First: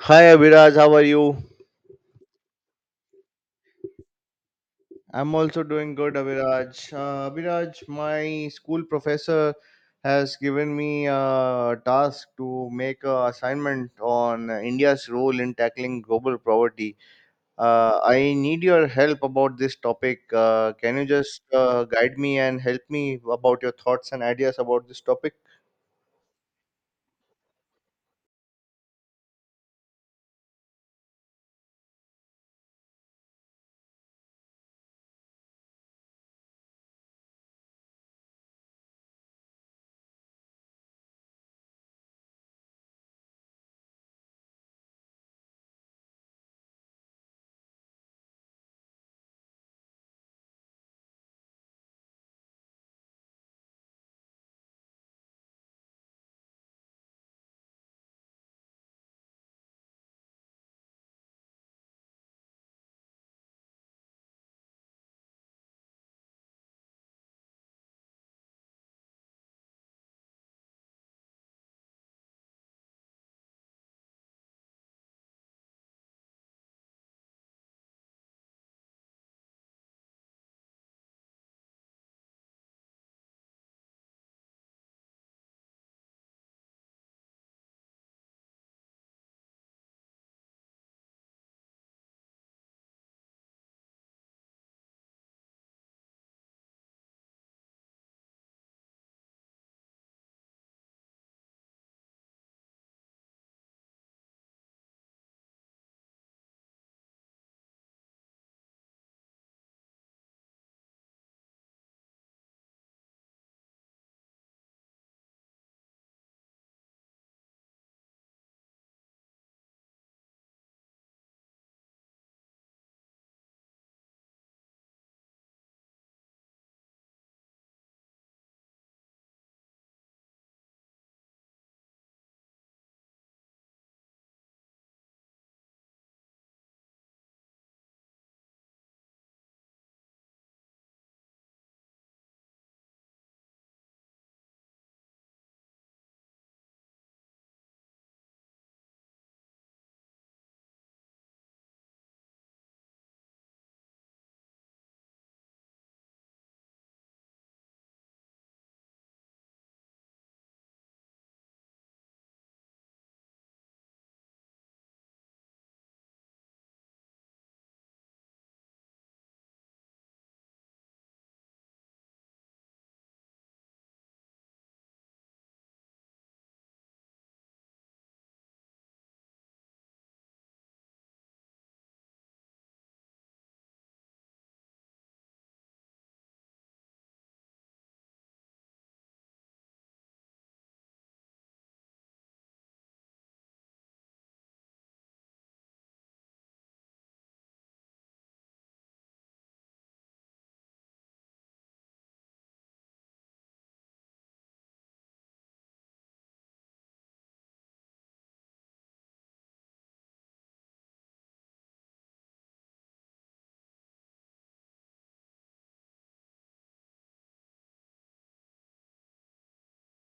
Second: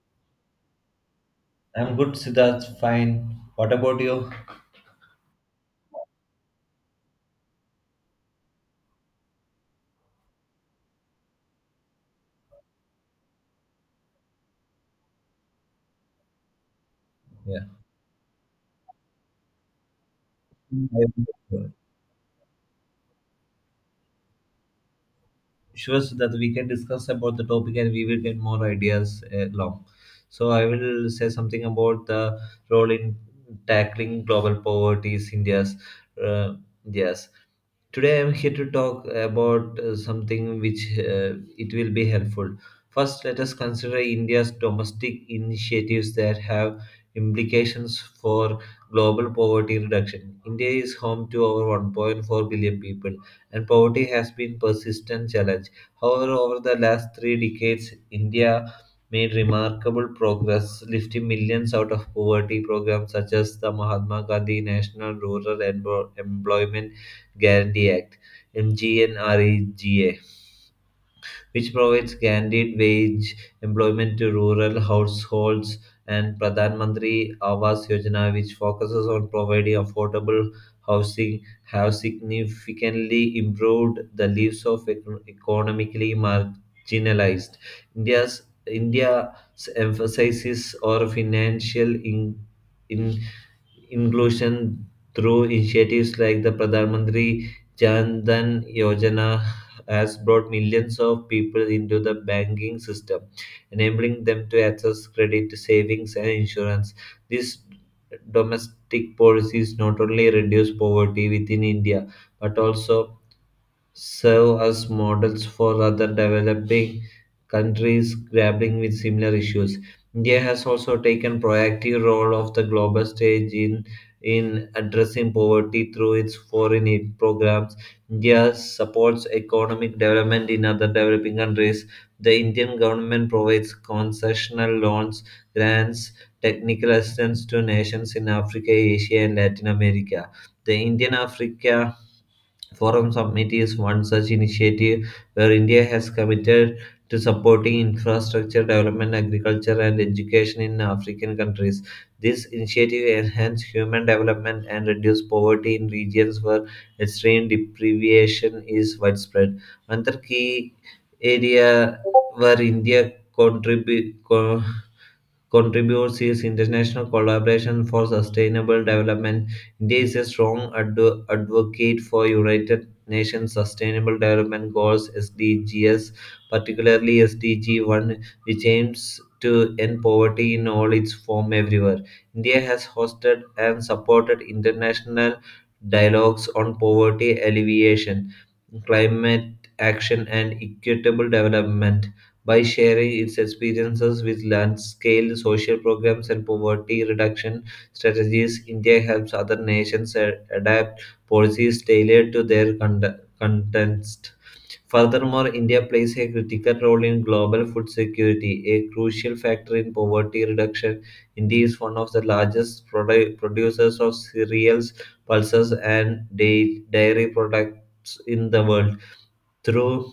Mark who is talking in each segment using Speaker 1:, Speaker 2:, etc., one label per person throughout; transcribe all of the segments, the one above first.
Speaker 1: Hi Abhiraj, how are you?
Speaker 2: I'm good, Siddharth. Fine. What about you?
Speaker 1: I'm also doing good, Abhiraj. Abhiraj, my school professor has given me a task to make an assignment on India's role in tackling global poverty.
Speaker 2: Yeah.
Speaker 1: I need your help about this topic.
Speaker 2: I'm
Speaker 1: Can you just
Speaker 2: good.
Speaker 1: guide me and help me about your thoughts and ideas about this topic?
Speaker 2: Sure, Siddharth, we can discuss about the topic and we will get more ideas along. So I will say something about the role in tackling global poverty is India's. Uh, yes. Today I'm here to talk about something which it will be helpful. First, let us consider india's domestic initiatives that have implications for global poverty reduction. India is home to over 1.4 billion people, and poverty has been persistent challenge. However, over the last 3 decades, india made remarkable progress, lifting millions out of poverty. Programs such as the Mahatma Gandhi National Rural Employment Guarantee Act (MGNREGA), which provides guaranteed wage employment to rural households, and Pradhan Mantri Awas Yojana, which focuses on providing affordable housing, have significantly improved the lives of economically marginalized. India's India's emphasis on financial in inclusion through initiatives like the Pradhan Mantri Jan Dhan Yojana has brought millions of people into the banking system, enabling them to access credit, savings, and insurance. These domestic policies not only reduce poverty within India but also serve as models for other developing countries grappling with similar issues. India has also taken proactive role of the global stage in addressing poverty through its foreign aid programs. India supports economic development in other developing countries. The Indian government provides concessional loans, grants, technical assistance to nations in Africa, Asia, and Latin America. The Indian Africa Forum Summit is one such initiative where India has committed to supporting infrastructure development, agriculture, and education in African countries. This initiative enhances human development and reduce poverty in regions where extreme deprivation is widespread. Another key area where India contributes his international collaboration for sustainable development. India is a strong advocate for United Nations Sustainable Development Goals (SDGs), particularly SDG 1, which aims to end poverty in all its form everywhere. India has hosted and supported international dialogues on poverty alleviation, climate action, and equitable development by sharing its experiences with large scale social programs and poverty reduction strategies. India helps other nations adapt policies tailored to their context. Furthermore, India plays a critical role in global food security, a crucial factor in poverty reduction. India is one of the largest producers of cereals, pulses, and dairy products in the world. Through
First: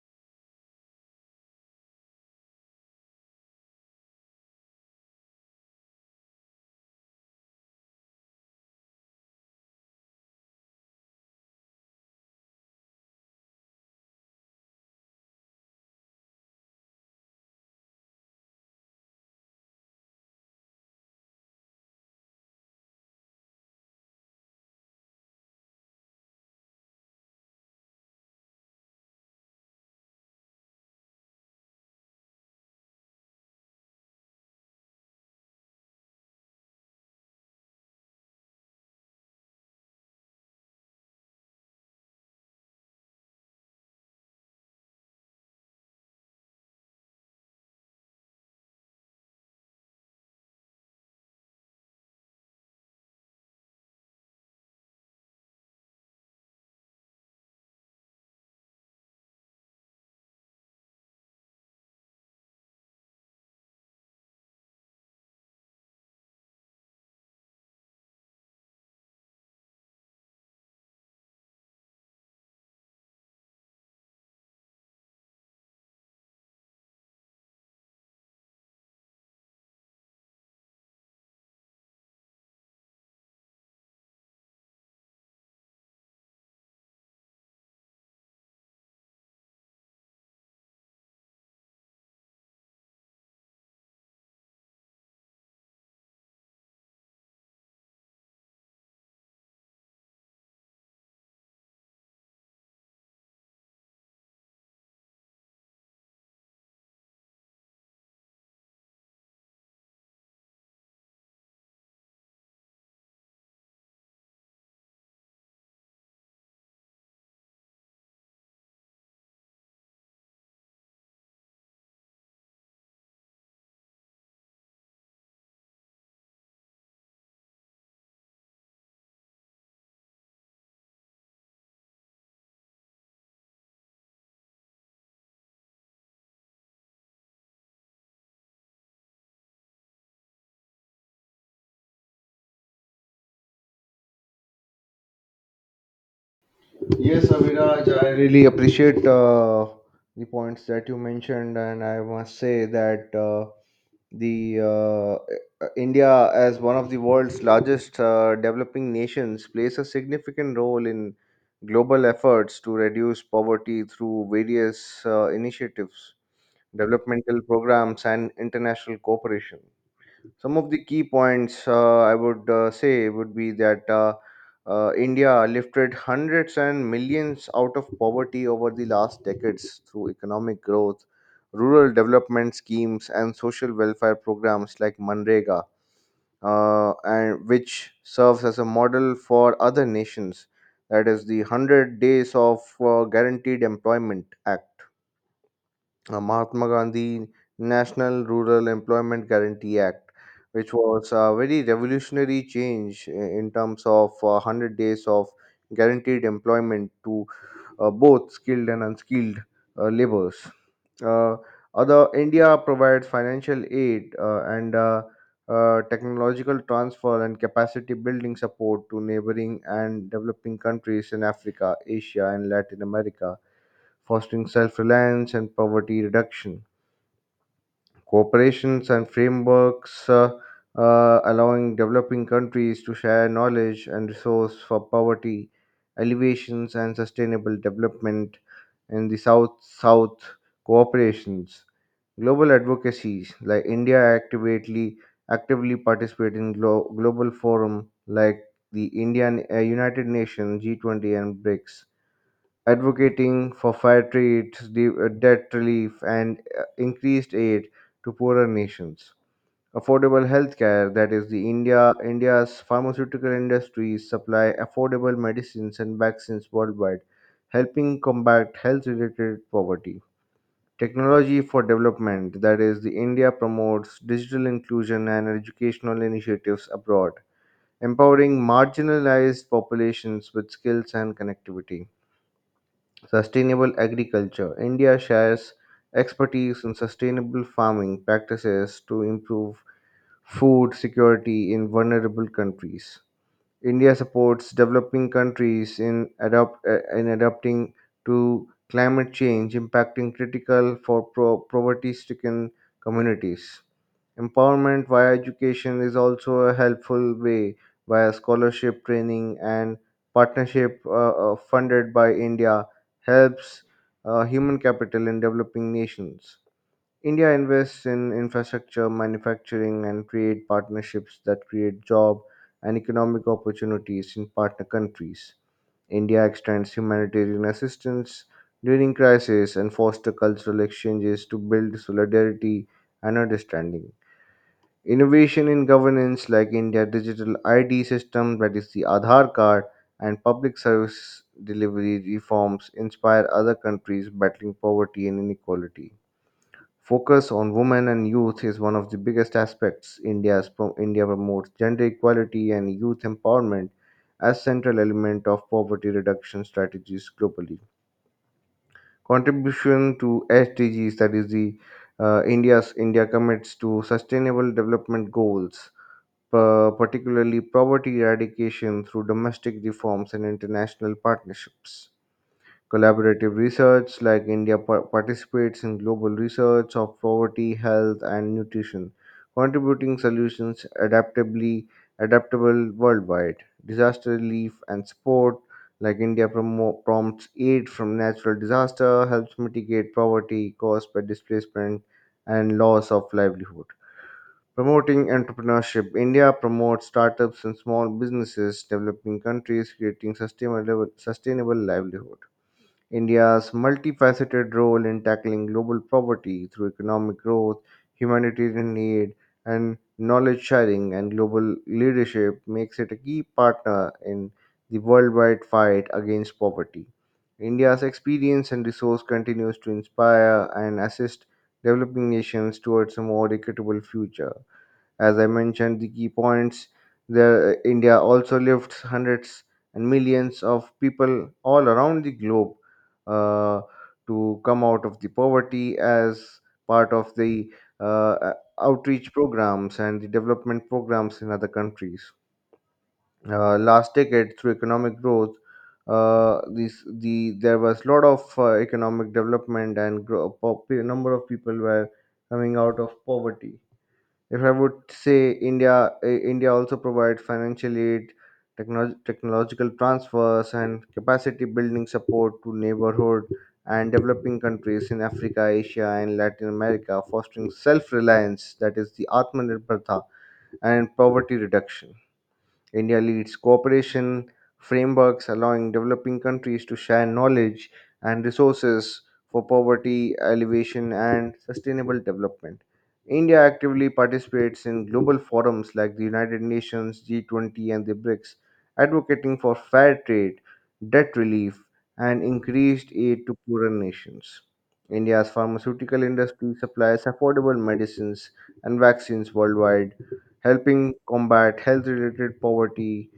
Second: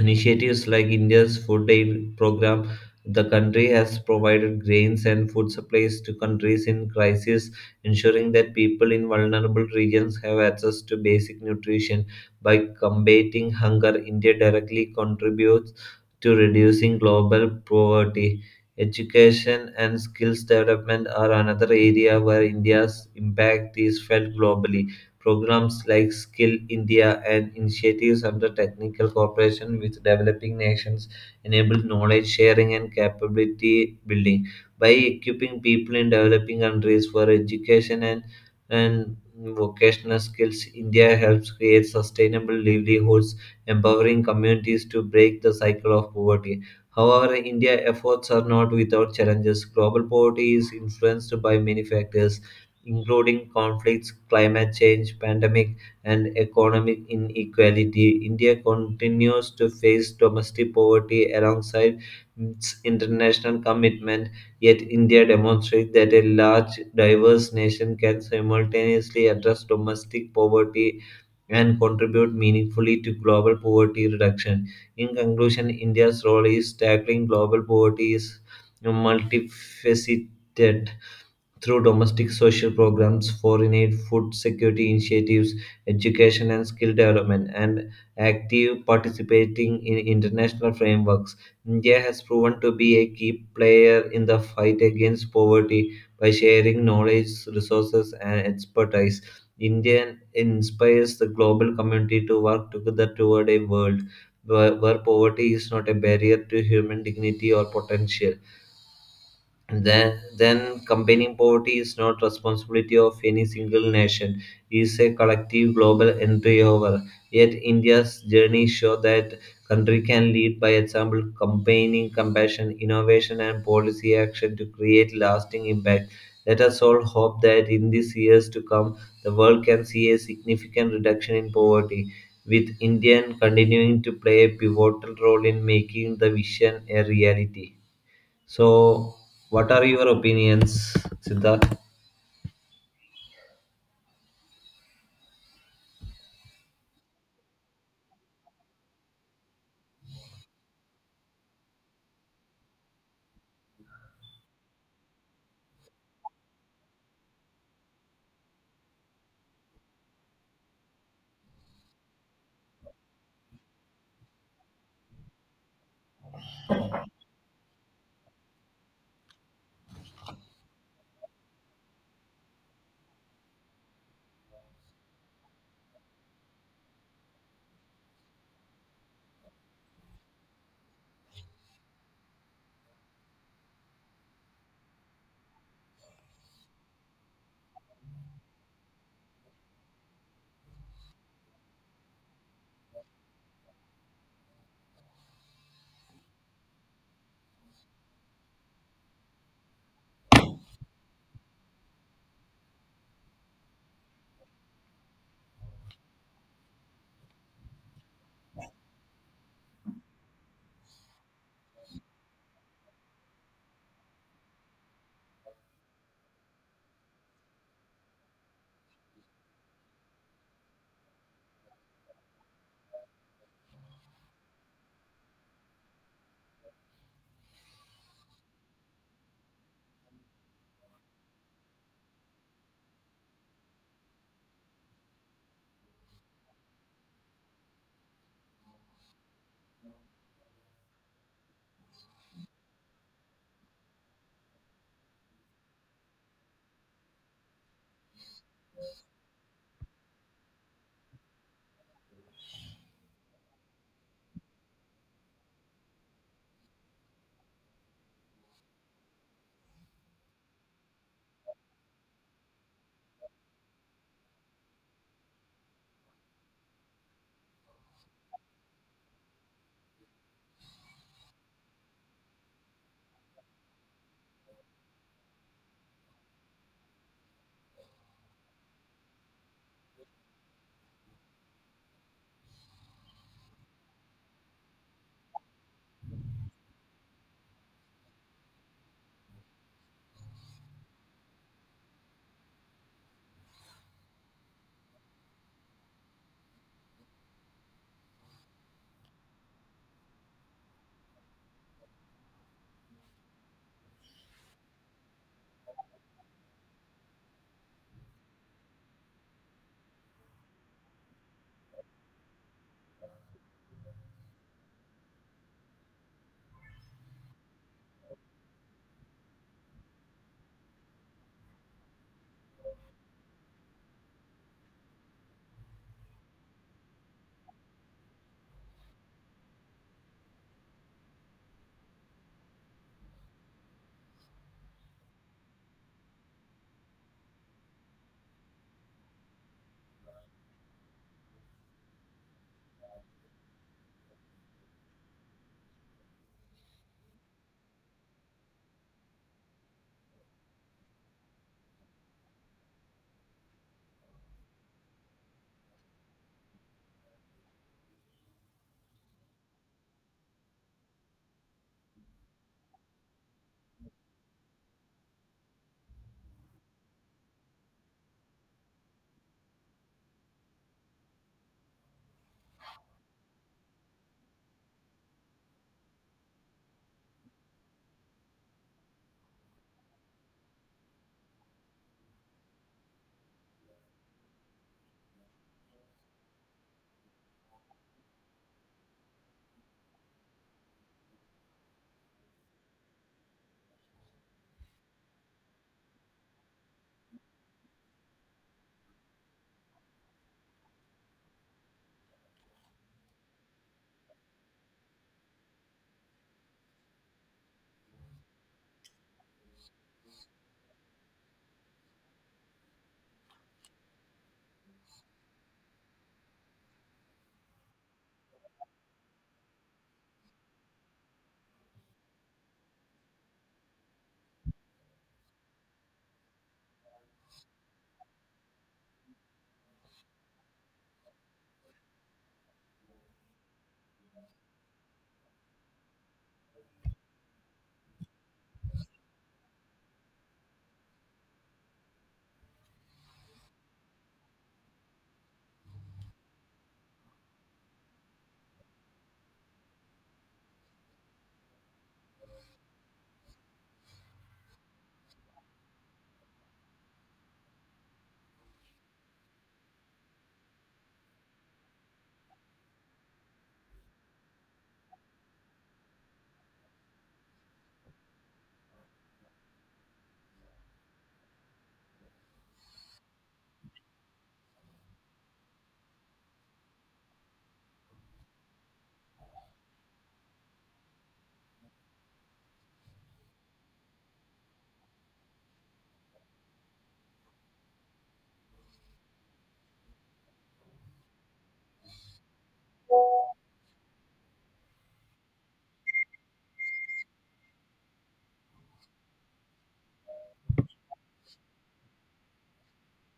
Speaker 2: initiatives like India's food aid program, the country has provided grains and food supplies to countries in crisis, ensuring that people in vulnerable regions have access to basic nutrition. By combating hunger, India directly contributes to reducing global poverty. Education and skills development are another area where India's impact is felt globally. Programs like Skill India and initiatives under technical cooperation with developing nations enable knowledge sharing and capability building. By equipping people in developing countries for education and vocational skills, India helps create sustainable livelihoods, empowering communities to break the cycle of poverty. However, India's efforts are not without challenges. Global poverty is influenced by many factors including conflicts, climate change, pandemic, and economic inequality. India continues to face domestic poverty alongside its international commitment. Yet, India demonstrates that a large, diverse nation can simultaneously address domestic poverty and contribute meaningfully to global poverty reduction. In conclusion, India's role is tackling global poverty is multifaceted through domestic social programs, foreign aid, food security initiatives, education and skill development, and active participating in international frameworks. India has proven to be a key player in the fight against poverty by sharing knowledge, resources, and expertise. India inspires the global community to work together toward a world where poverty is not a barrier to human dignity or potential. Then combating poverty is not responsibility of any single nation. It is a collective global endeavor. Yet india's journey shows that country can lead by example, combining compassion, innovation, and policy action to create lasting impact. Let us all hope that in these years to come, the world can see a significant reduction in poverty, with India continuing to play a pivotal role in making the vision a reality. So, what are your opinions, Siddharth?
Speaker 1: Yes, Abhiraj, I really appreciate the points that you mentioned, and I must say that. The India, as one of the world's largest developing nations, plays a significant role in global efforts to reduce poverty through various initiatives, developmental programs, and international cooperation. Some of the key points I would say would be that India lifted hundreds and millions out of poverty over the last decades through economic growth, rural development schemes, and social welfare programs like Manrega, and which serves as a model for other nations. That is the 100 Days of Guaranteed Employment Act, Mahatma Gandhi National Rural Employment Guarantee Act, which was a very revolutionary change in terms of 100 days of guaranteed employment to both skilled and unskilled laborers. Uh, Other India provides financial aid and technological transfer and capacity building support to neighboring and developing countries in Africa, Asia, and Latin America, fostering self reliance and poverty reduction cooperations and frameworks, allowing developing countries to share knowledge and resource for poverty alleviations and sustainable development in the south south cooperations. Global advocacies like India actively participate in global forum like the Indian United Nations, G20, and brics, advocating for fair trade, debt relief, and increased aid to poorer nations. Affordable healthcare, that is, the India's pharmaceutical industries supply affordable medicines and vaccines worldwide, helping combat health-related poverty. Technology for development, that is, the India promotes digital inclusion and educational initiatives abroad, empowering marginalized populations with skills and connectivity. Sustainable agriculture. India shares expertise in sustainable farming practices to improve food security in vulnerable countries. India supports developing countries in adapting to climate change, impacting critical for poverty stricken communities. Empowerment via education is also a helpful way via scholarship training and partnership funded by India helps human capital in developing nations. India invests in infrastructure, manufacturing, and create partnerships that create job and economic opportunities in partner countries. India extends humanitarian assistance during crisis and foster cultural exchanges to build solidarity and understanding. Innovation in governance, like India digital ID system, that is the Aadhaar card, and public service delivery reforms, inspire other countries battling poverty and inequality. Focus on women and youth is one of the biggest aspects. India promotes gender equality and youth empowerment as central element of poverty reduction strategies globally. Contribution to SDGs, that is the India commits to sustainable development goals, particularly poverty eradication through domestic reforms and international partnerships. Collaborative research, like India participates in global research of poverty, health, and nutrition, contributing solutions adaptably adaptable worldwide. Disaster relief and support, like India prompts aid from natural disaster, helps mitigate poverty caused by displacement and loss of livelihood. Promoting entrepreneurship. India promotes startups and small businesses, developing countries, creating sustainable livelihood. India's multifaceted role in tackling global poverty through economic growth, humanitarian aid, and knowledge sharing and global leadership makes it a key partner in the worldwide fight against poverty. India's experience and resource continues to inspire and assist developing nations towards a more equitable future. As I mentioned, the key points, the India also lifts hundreds and millions of people all around the globe uh, to come out of the poverty as part of the uh, uh, outreach programs and the development programs in other countries. Last decade, through economic growth, this the there was a lot of economic development and number of people were coming out of poverty. If I would say India, India also provides financial aid, technological transfers, and capacity building support to neighborhood and developing countries in Africa, Asia, and Latin America, fostering self reliance, that is, the Atmanirbharta, and poverty reduction. India leads cooperation frameworks allowing developing countries to share knowledge and resources for poverty alleviation and sustainable development. India actively participates in global forums like the United Nations, G20, and the BRICS, advocating for fair trade, debt relief, and increased aid to poorer nations. India's pharmaceutical industry supplies affordable medicines and vaccines worldwide, helping combat health related poverty.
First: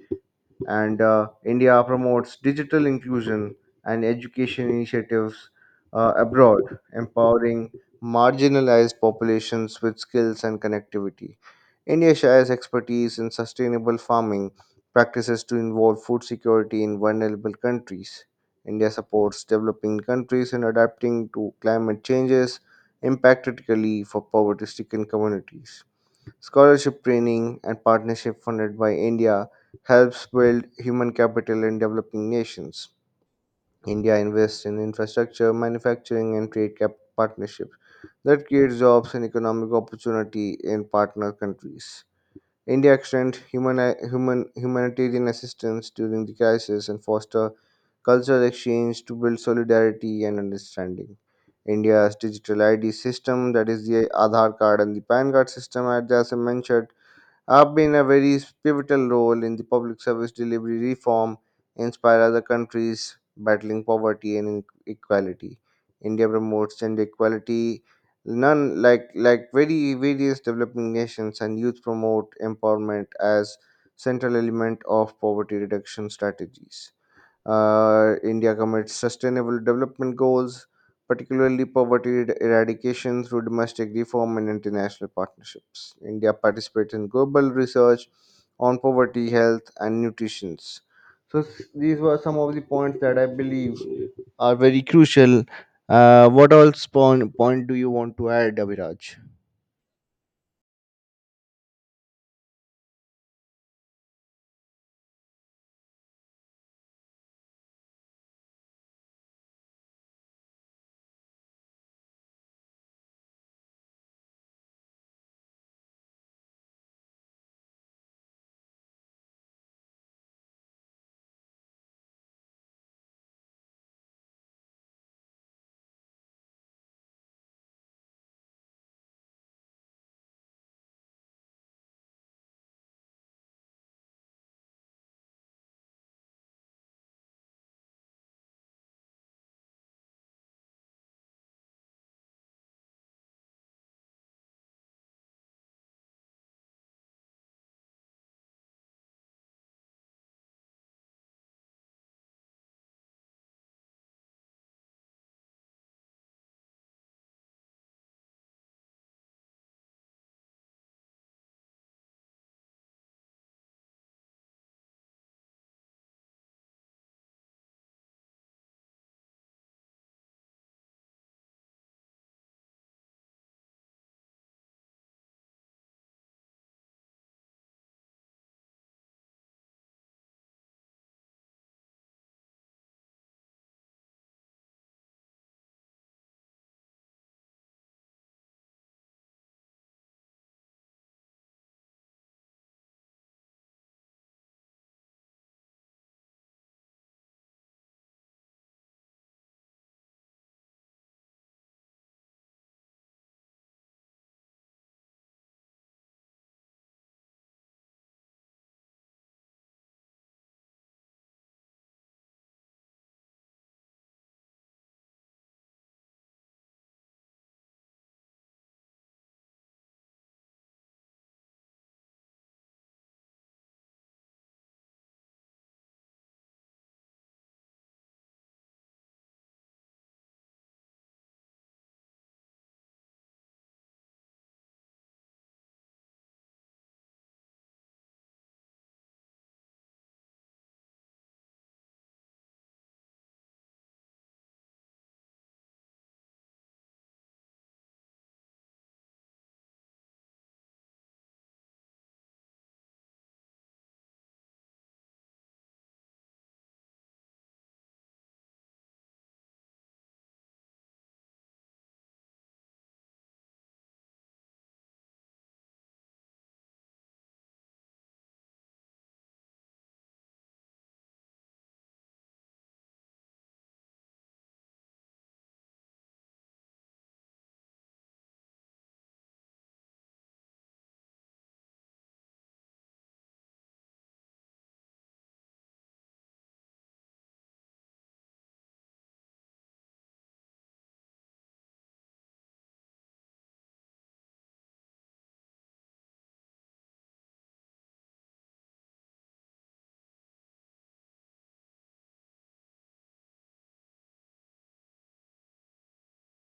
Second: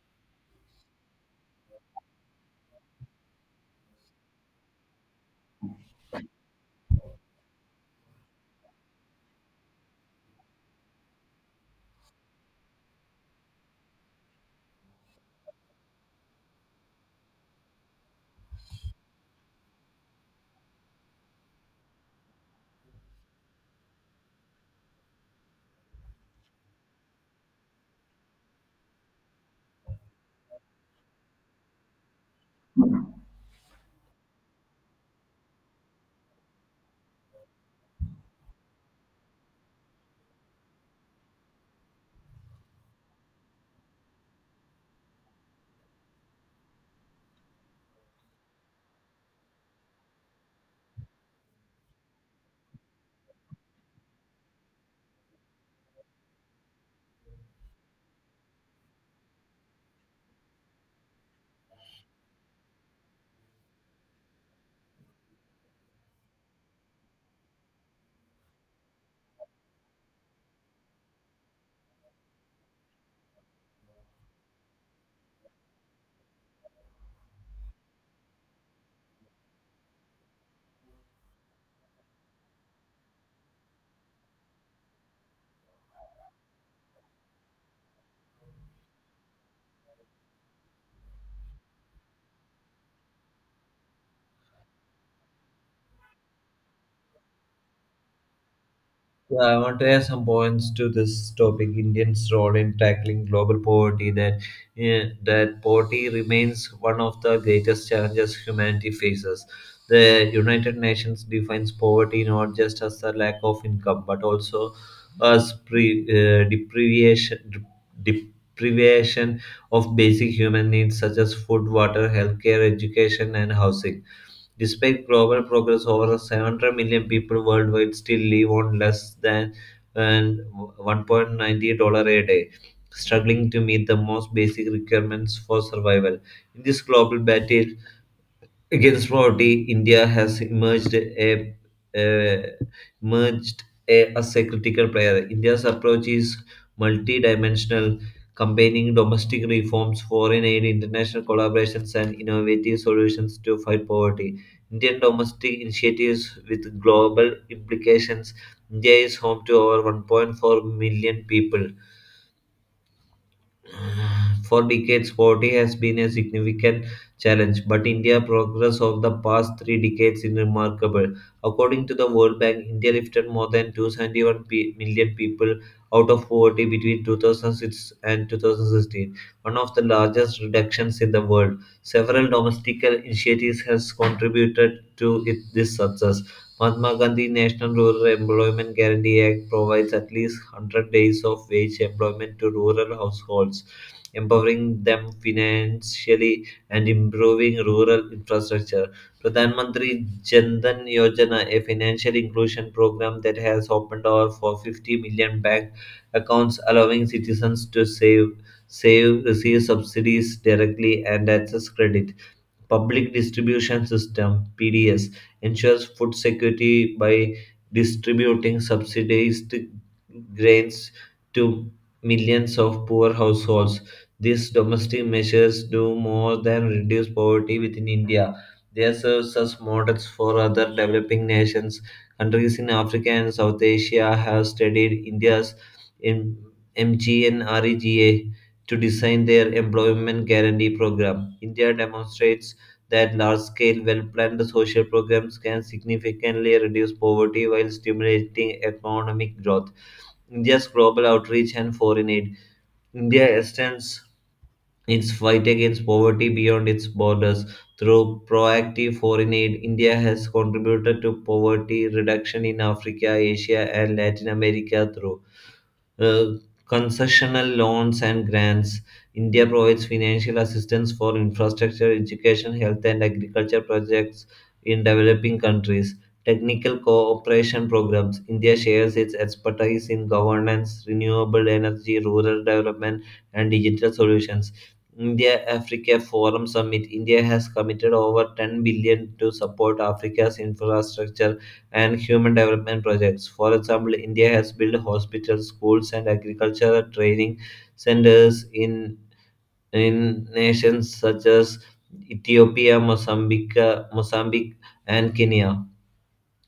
Speaker 1: And India promotes digital inclusion and education initiatives abroad, empowering marginalized populations with skills and connectivity. India shares expertise in sustainable farming practices to involve food security in vulnerable countries. India supports developing countries in adapting to climate changes impact critically for poverty stricken communities. Scholarship training and partnership funded by India helps build human capital in developing nations. India invests in infrastructure, manufacturing, and partnerships that create jobs and economic opportunity in partner countries. India extends humanitarian assistance during the crisis and foster cultural exchange to build solidarity and understanding. India's digital ID system, that is the Aadhaar card and the PAN card system, as I mentioned, have been a very pivotal role in the public service delivery reform, inspire other countries battling poverty and inequality. India promotes gender equality. None like like Very various developing nations and youth promote empowerment as central element of poverty reduction strategies. India commits sustainable development goals, particularly eradication through domestic reform and international partnerships. India participates in global research on poverty, health, and nutrition. So, these were some of the points that I believe are very crucial. What else point do you want to add, Abhiraj?
Speaker 2: Yeah, I want to add some points to this topic: Indians' role in tackling global poverty. That poverty remains one of the greatest challenges humanity faces. The United Nations defines poverty not just as the lack of income, but also as deprivation of basic human needs such as food, water, healthcare, education, and housing. Despite global progress, over 700 million people worldwide still live on less than and $1.90 a day, struggling to meet the most basic requirements for survival. In this global battle against poverty, India has a emerged as a critical player. India's approach is multidimensional, combining domestic reforms, foreign aid, international collaborations, and innovative solutions to fight poverty. Indian domestic initiatives with global implications. India is home to over 1.4 million people. For decades, poverty has been a significant challenge, but India's progress over the past three decades is remarkable. According to the World Bank, India lifted more than 271 million people out of poverty between 2006 and 2016, one of the largest reductions in the world. Several domestic initiatives has contributed to it, this success. Mahatma Gandhi National Rural Employment Guarantee Act provides at least 100 days of wage employment to rural households, empowering them financially and improving rural infrastructure. Pradhan Mantri Jan Dhan Yojana, a financial inclusion program that has opened over for 50 million bank accounts, allowing citizens to save, receive subsidies directly and access credit. Public Distribution System (PDS) ensures food security by distributing subsidized grains to millions of poor households. These domestic measures do more than reduce poverty within India. They serve as models for other developing nations. Countries in Africa and South Asia have studied India's M- MGNREGA to design their employment guarantee program. India demonstrates that large scale, well planned social programs can significantly reduce poverty while stimulating economic growth. India's global outreach and foreign aid. India extends its fight against poverty beyond its borders. Through proactive foreign aid, India has contributed to poverty reduction in Africa, Asia, and Latin America through uh, concessional loans and grants. India provides financial assistance for infrastructure, education, health, and agriculture projects in developing countries. Technical cooperation programs. India shares its expertise in governance, renewable energy, rural development, and digital solutions. India Africa Forum Summit. India has committed over 10 billion to support Africa's infrastructure and human development projects. For example, India has built hospitals, schools, and agricultural training centers in nations such as Ethiopia, Mozambique, and Kenya.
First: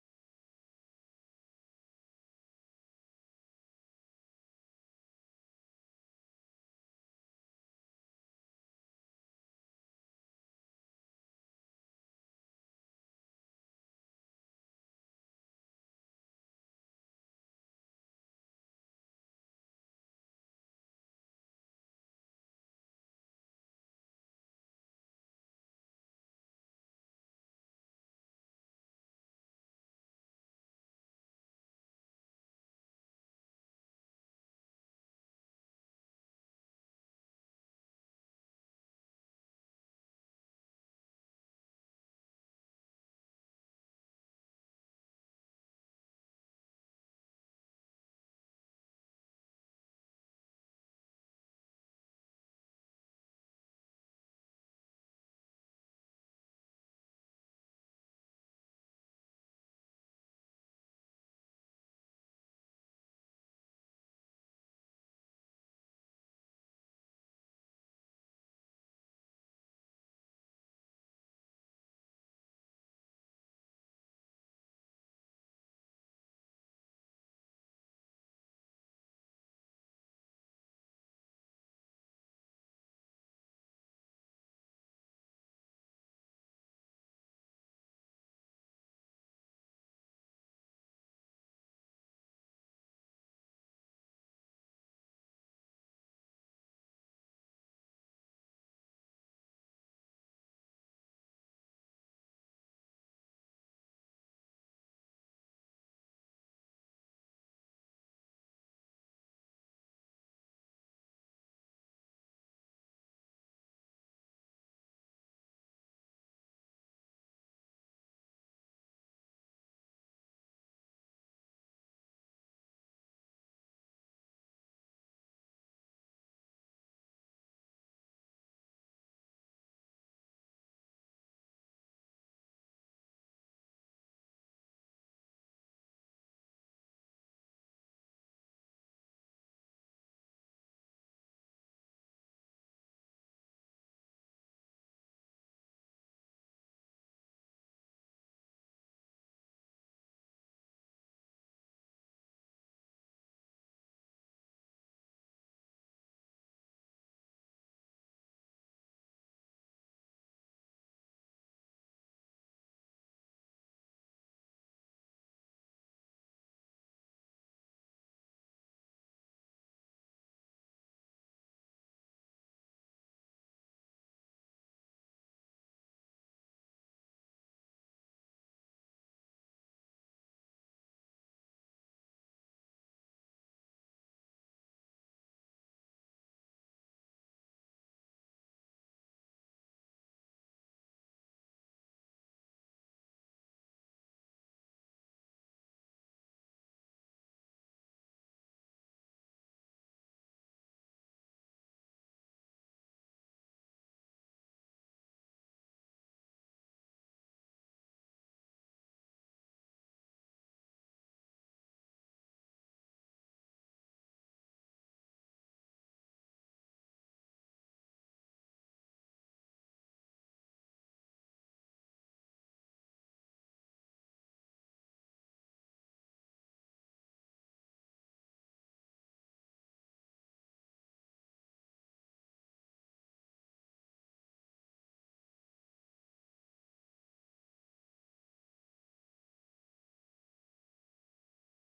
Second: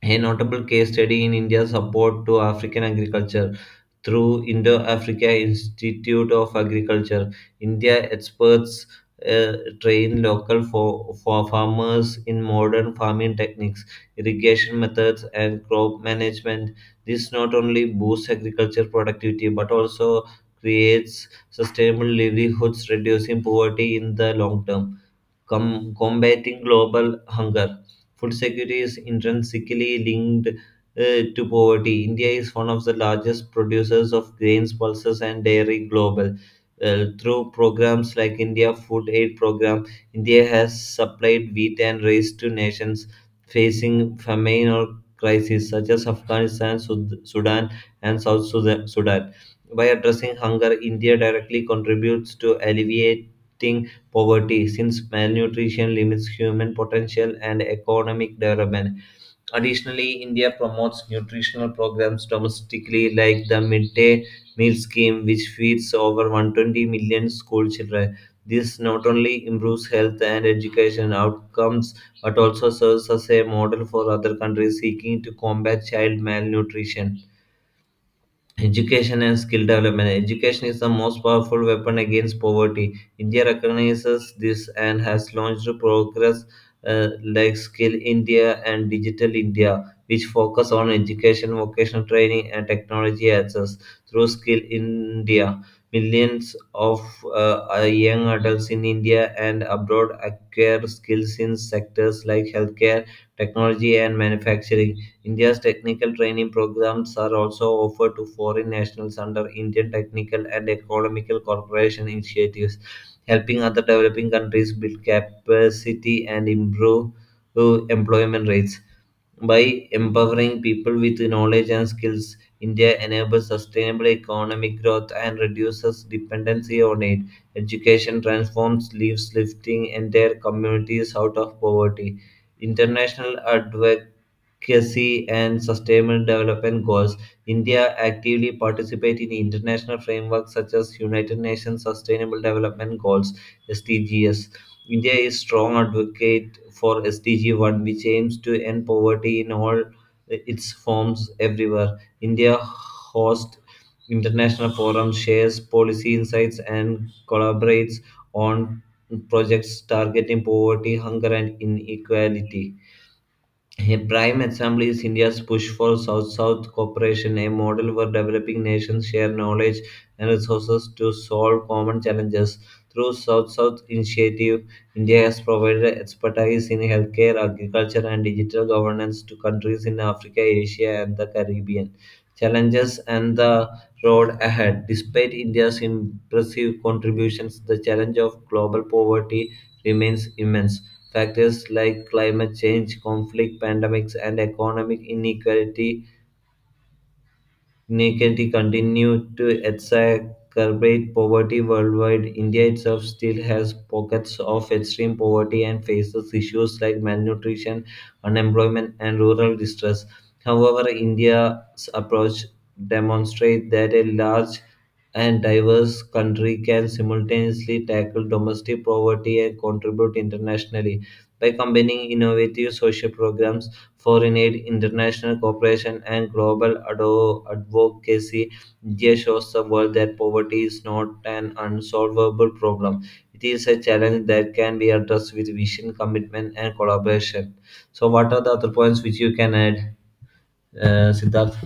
Speaker 2: A notable case study in India's support to African agriculture through Indo Africa Institute of Agriculture. India experts uh, train local for farmers in modern farming techniques, irrigation methods, and crop management. This not only boosts agriculture productivity but also creates sustainable livelihoods, reducing poverty in the long term, combating global hunger. Food security is intrinsically linked to poverty. India is one of the largest producers of grains, pulses, and dairy global. Through programs like India Food Aid Program, India has supplied wheat and rice to nations facing famine or crises such as Afghanistan, Sudan, and South Sudan. By addressing hunger, India directly contributes to alleviating poverty, since malnutrition limits human potential and economic development. Additionally, India promotes nutritional programs domestically, like the midday meal scheme, which feeds over 120 million school children. This not only improves health and education outcomes but also serves as a model for other countries seeking to combat child malnutrition. Education and skill development. Education is the most powerful weapon against poverty. India recognizes this and has launched programs like Skill India and Digital India, which focus on education, vocational training, and technology access. Through Skill India, millions of young adults in India and abroad acquire skills in sectors like healthcare, technology, and manufacturing. India's technical training programs are also offered to foreign nationals under Indian technical and economical cooperation initiatives, helping other developing countries build capacity and improve employment rates. By empowering people with knowledge and skills, India enables sustainable economic growth and reduces dependency on aid. Education transforms lives, lifting entire communities out of poverty. International advocacy and sustainable development goals. India actively participates in international frameworks such as United Nations Sustainable Development Goals (SDGs). India is strong advocate for SDG 1, which aims to end poverty in all its forms everywhere. India hosts international forums, shares policy insights, and collaborates on projects targeting poverty, hunger, and inequality. A prime example is India's push for South South cooperation, a model where developing nations share knowledge and resources to solve common challenges. Through South South Initiative, India has provided expertise in healthcare, agriculture, and digital governance to countries in Africa, Asia, and the Caribbean. Challenges and the road ahead. Despite India's impressive contributions, the challenge of global poverty remains immense. Factors like climate change, conflict, pandemics, and economic inequality continues to exacerbate poverty worldwide. India itself still has pockets of extreme poverty and faces issues like malnutrition, unemployment, and rural distress. However, India's approach demonstrates that a large and diverse country can simultaneously tackle domestic poverty and contribute internationally. By combining innovative social programs, foreign aid, international cooperation, and global advocacy, India shows the world that poverty is not an unsolvable problem. It is a challenge that can be addressed with vision, commitment, and collaboration. So, what are the other points which you can add, Siddharth?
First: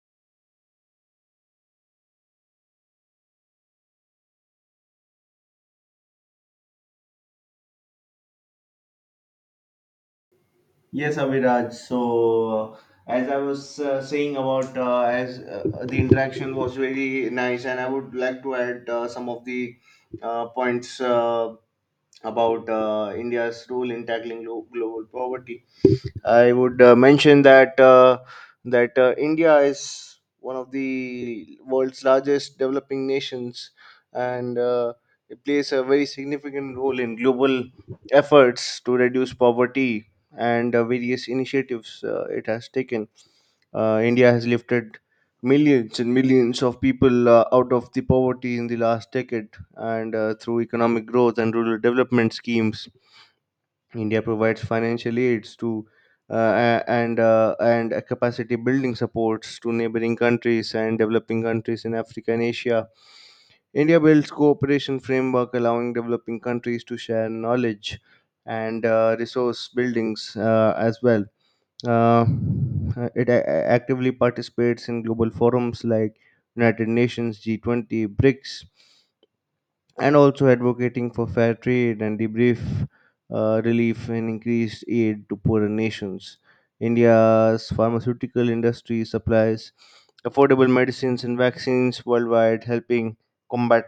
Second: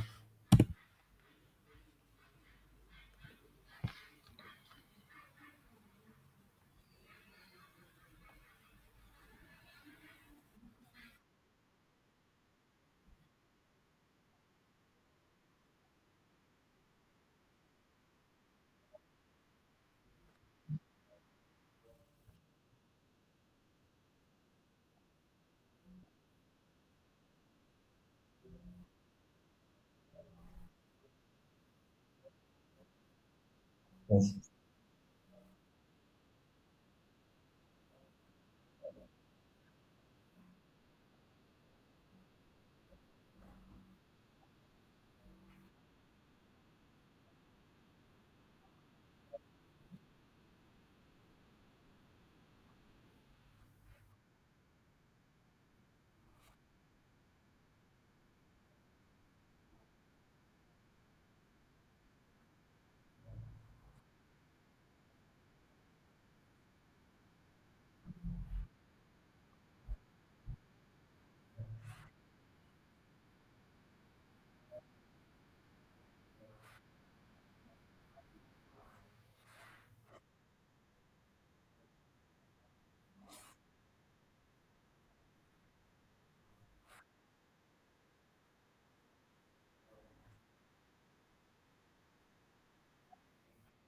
Speaker 1: Yes, Abhiraj. So, as I was saying about as the interaction was very nice, and I would like to add some of the points about India's role in tackling global poverty. I would mention that India is one of the world's largest developing nations, and it plays a very significant role in global efforts to reduce poverty and various initiatives it has taken. India has lifted millions and millions of people out of the poverty in the last decade, and through economic growth and rural development schemes India provides financial aids to uh, and a capacity building supports to neighboring countries and developing countries in Africa and Asia. India builds cooperation framework allowing developing countries to share knowledge and resource buildings as well. Uh, actively participates in global forums like United Nations, G20, BRICS, and also advocating for fair trade and debrief relief and increased aid to poorer nations. India's pharmaceutical industry supplies affordable medicines and vaccines worldwide, helping combat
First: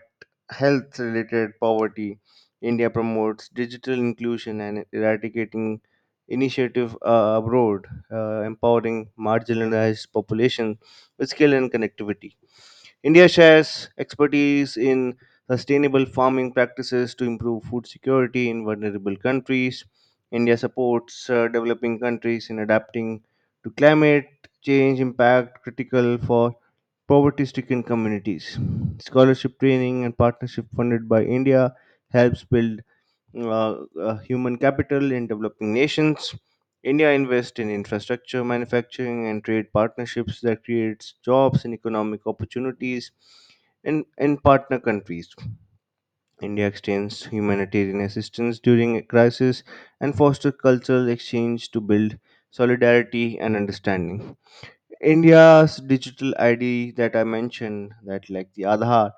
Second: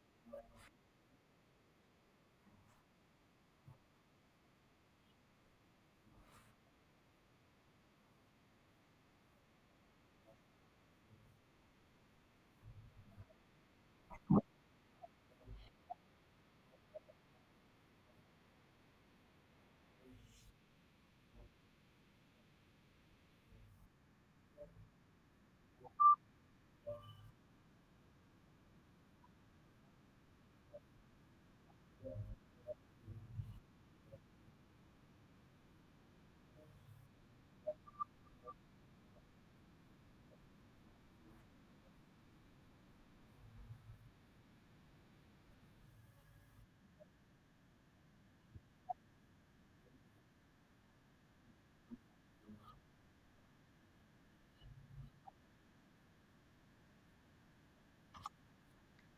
Speaker 1: health related poverty. India promotes digital inclusion and eradicating initiative abroad, empowering marginalized population with skill and connectivity. India shares expertise in sustainable farming practices to improve food security in vulnerable countries. India supports developing countries in adapting to climate change impact critical for poverty stricken communities. Scholarship training and partnership funded by India helps build uh, human capital in developing nations. India invests in infrastructure, manufacturing, and trade partnerships that creates jobs and economic opportunities in partner countries. India extends humanitarian assistance during a crisis and fosters cultural exchange to build solidarity and understanding. India's digital ID that I mentioned, that like the Aadhaar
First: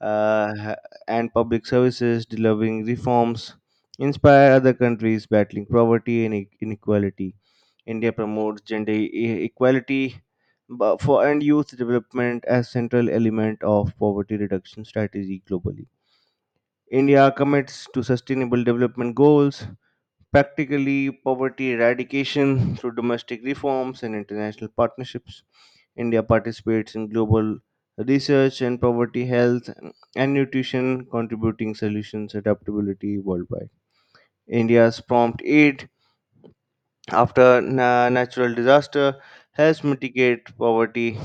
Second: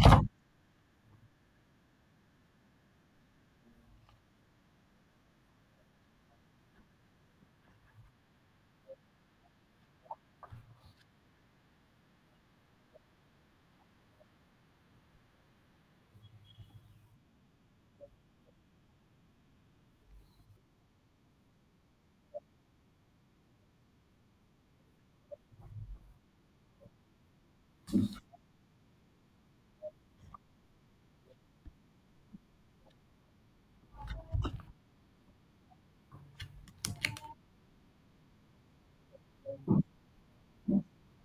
Speaker 1: uh, ha- and public services delivering reforms, inspire other countries battling poverty and inequality. India promotes gender equality for and youth development as central element of poverty reduction strategy globally. India commits to sustainable development goals, practically poverty eradication through domestic reforms and international partnerships. India participates in global research and poverty health and nutrition, contributing solutions adaptability worldwide. India's prompt aid after natural disaster helps mitigate poverty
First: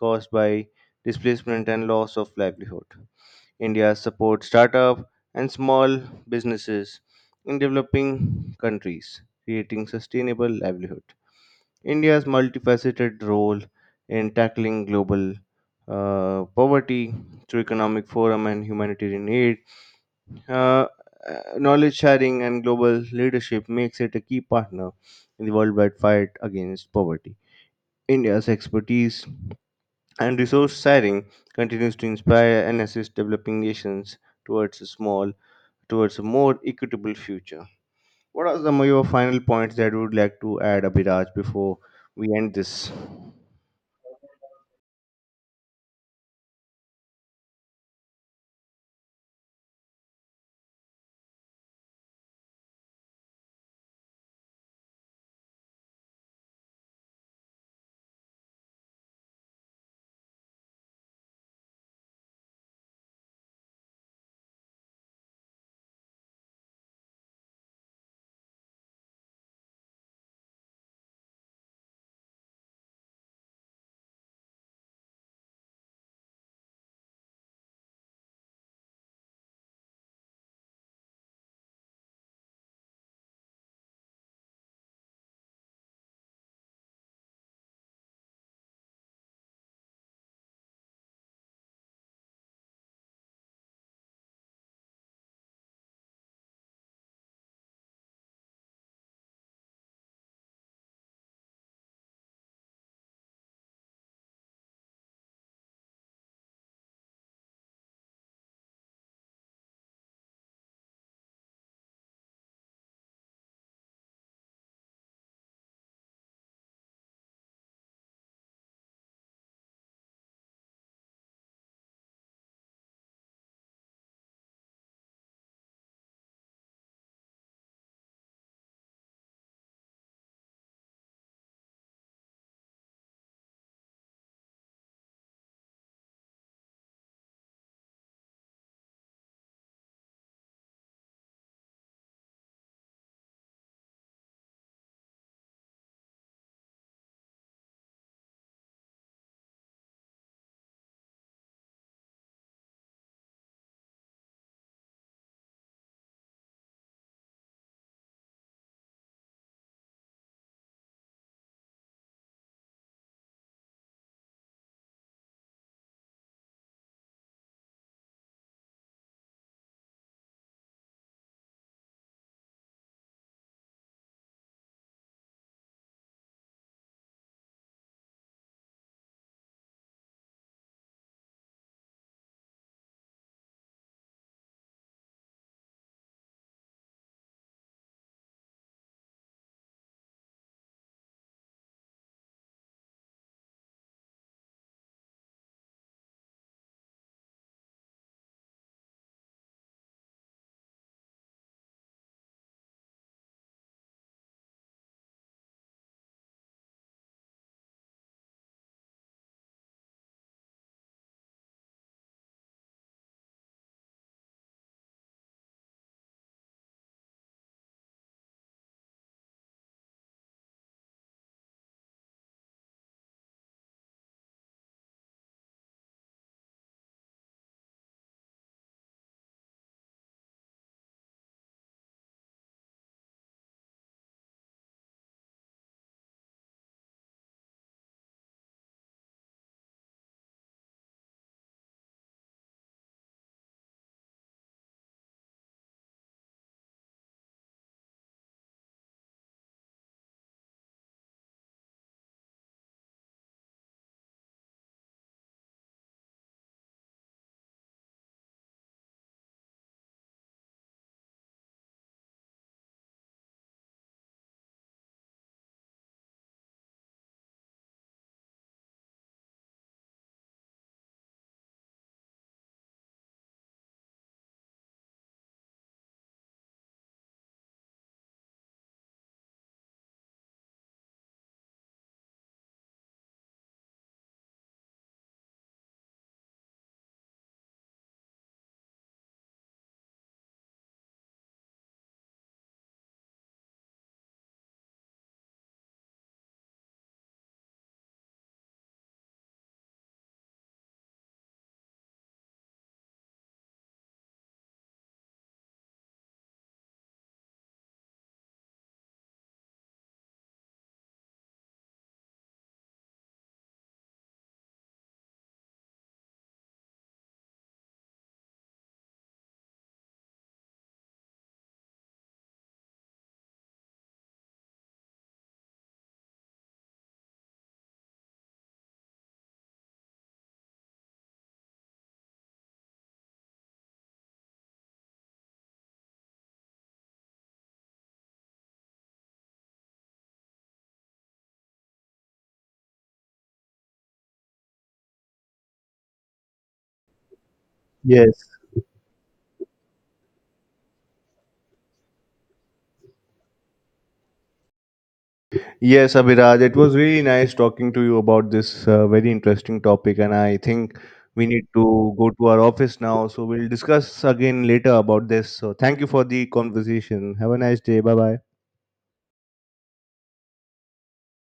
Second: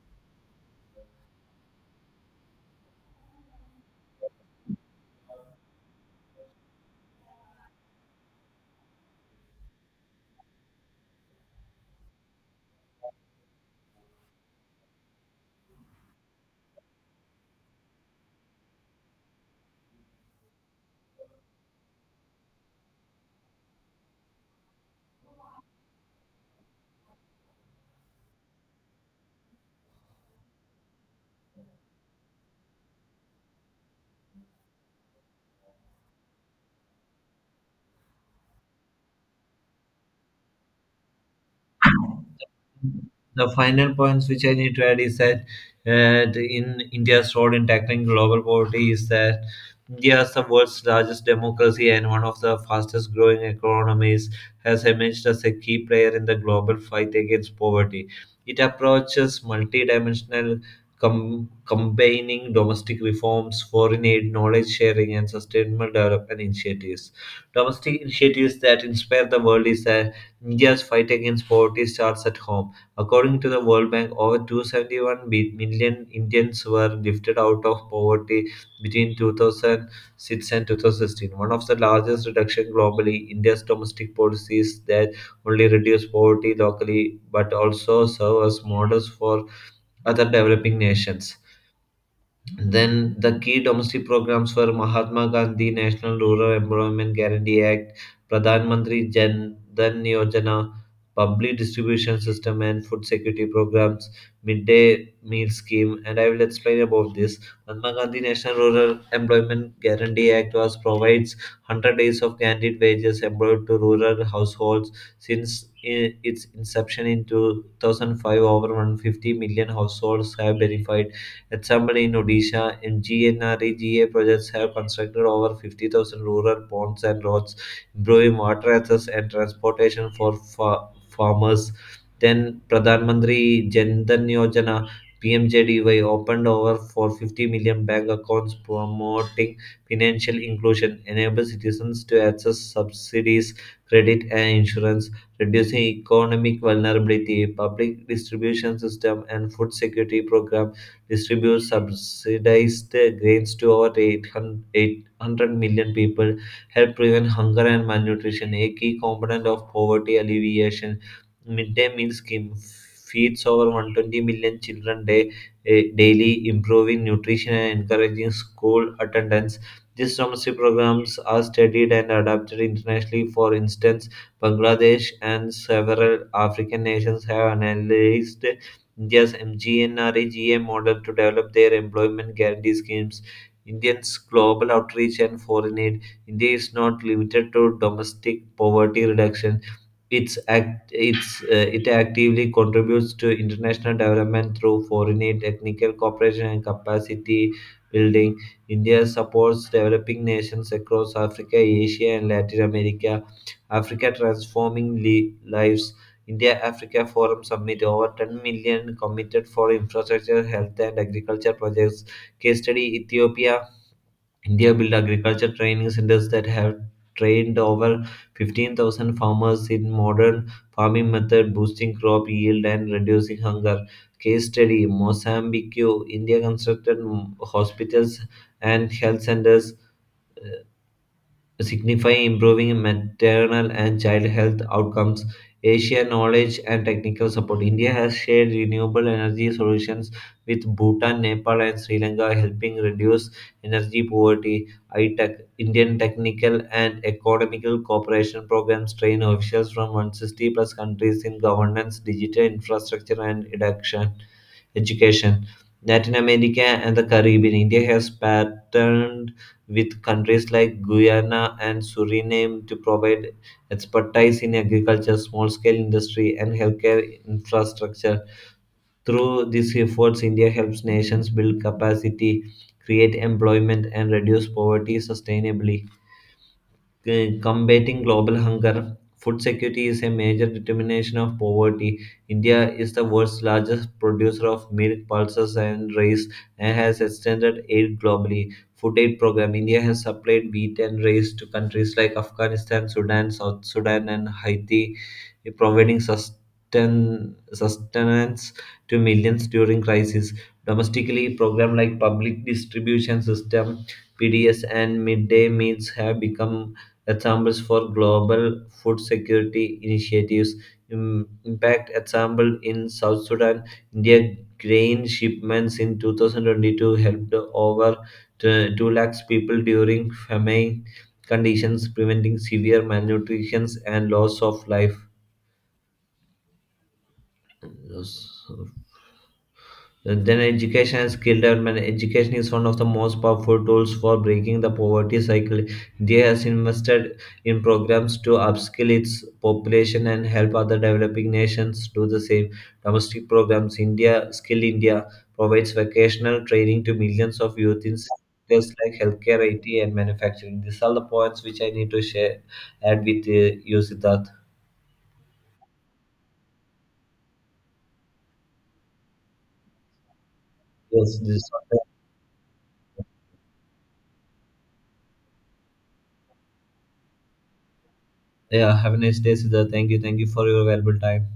Speaker 1: caused by displacement and loss of livelihood. India supports startup and small businesses in developing countries, creating sustainable livelihood. India's multifaceted role in tackling global poverty through economic forum and humanitarian aid, uh, knowledge sharing, and global leadership makes it a key partner in the worldwide fight against poverty. India's expertise and resource sharing continues to inspire and assist developing nations towards a small towards a more equitable future. What are some of your final points that you would like to add, Abhiraj, before we end this?
Speaker 2: The final points which I need to add is that in India's role in tackling global poverty is that India is the world's largest democracy and one of the fastest growing economies, has emerged as a key player in the global fight against poverty. It approaches multidimensional, combining domestic reforms, foreign aid, knowledge sharing, and sustainable development initiatives. Domestic initiatives that inspire the world is that India's fight against poverty starts at home. According to the World Bank, over 271 million Indians were lifted out of poverty between 2006 and 2016. One of the largest reduction globally, India's domestic policies that only reduce poverty locally but also serve as models for other developing nations. Then the key domestic programs were Mahatma Gandhi National Rural Employment Guarantee Act, Pradhan Mantri Jan Dhan Yojana, Public Distribution System and Food Security Programs, Midday Meal Scheme, and I will explain about this. Mahatma Gandhi National Rural Employment Guarantee Act was provides 100 days of guaranteed wages employed to rural households since its inception in 2005. Over 150 million households have benefited. At Sambar in Odisha, MGNREGA projects have constructed over 50,000 rural ponds and roads, improving water access and transportation for farmers. Then Pradhan Mantri Jan Dhan Yojana, PMJDY, opened over 450 million bank accounts promoting financial inclusion, enable citizens to access subsidies, credit and insurance, reducing economic vulnerability. Public distribution system and food security program distributes subsidized grains to over 800 million people, help prevent hunger and malnutrition, a key component of poverty alleviation. Midday meal scheme feeds over 120 million children daily, improving nutrition and encouraging school attendance. These domestic programs are studied and adapted internationally. For instance, Bangladesh and several African nations have analyzed India's GNRAGA model to develop their employment guarantee schemes. Indians' global outreach and foreign aid. India is not limited to domestic poverty reduction. It actively contributes to international development through foreign aid, technical cooperation, and capacity building. India supports developing nations across Africa, Asia, and Latin America. Africa transforming lives. India Africa Forum Summit over 10 million committed for infrastructure, health, and agriculture projects. Case study Ethiopia. India built agriculture training centers that have trained over 15,000 farmers in modern farming method, boosting crop yield and reducing hunger. Case study Mozambique. India constructed hospitals and health centers signify improving maternal and child health outcomes. Asia knowledge and technical support. India has shared renewable energy solutions with Bhutan, Nepal, and Sri Lanka, helping reduce energy poverty. ITEC, Indian technical and economical cooperation programs train officials from 160 plus countries in governance, digital infrastructure, and education. Latin America and the Caribbean. India has partnered with countries like Guyana and Suriname to provide expertise in agriculture, small scale industry, and healthcare infrastructure. Through these efforts, India helps nations build capacity, create employment, and reduce poverty sustainably, combating global hunger. Food security is a major determination of poverty. India is the world's largest producer of milk, pulses, and rice and has extended aid globally. Food aid program India has supplied wheat and rice to countries like Afghanistan, Sudan, South Sudan, and Haiti, providing sustenance to millions during crisis. Domestically, program like public distribution system, PDS, and midday meals have become examples for global food security initiatives. Impact example in South Sudan, India grain shipments in 2022 helped over 2 lakhs people during famine conditions, preventing severe malnutrition and loss of life. Then education and skill development. Education is one of the most powerful tools for breaking the poverty cycle. They has invested in programs to upskill its population and help other developing nations do the same. Domestic programs India Skill India provides vocational training to millions of youth in
Speaker 1: Yes.
Speaker 2: sectors like healthcare, IT, and manufacturing. These are the points which I need to share add with you, Siddharth.
Speaker 1: Yes, Abhiraj, it was really nice talking to you about this very interesting topic, and I think
Speaker 2: Yes,
Speaker 1: we
Speaker 2: this.
Speaker 1: need to go to our office now. So we'll discuss again later about this. So thank you for the conversation. Have a nice day. Bye bye.
Speaker 2: Yeah, have a nice day, Siddharth. Thank you for your valuable time.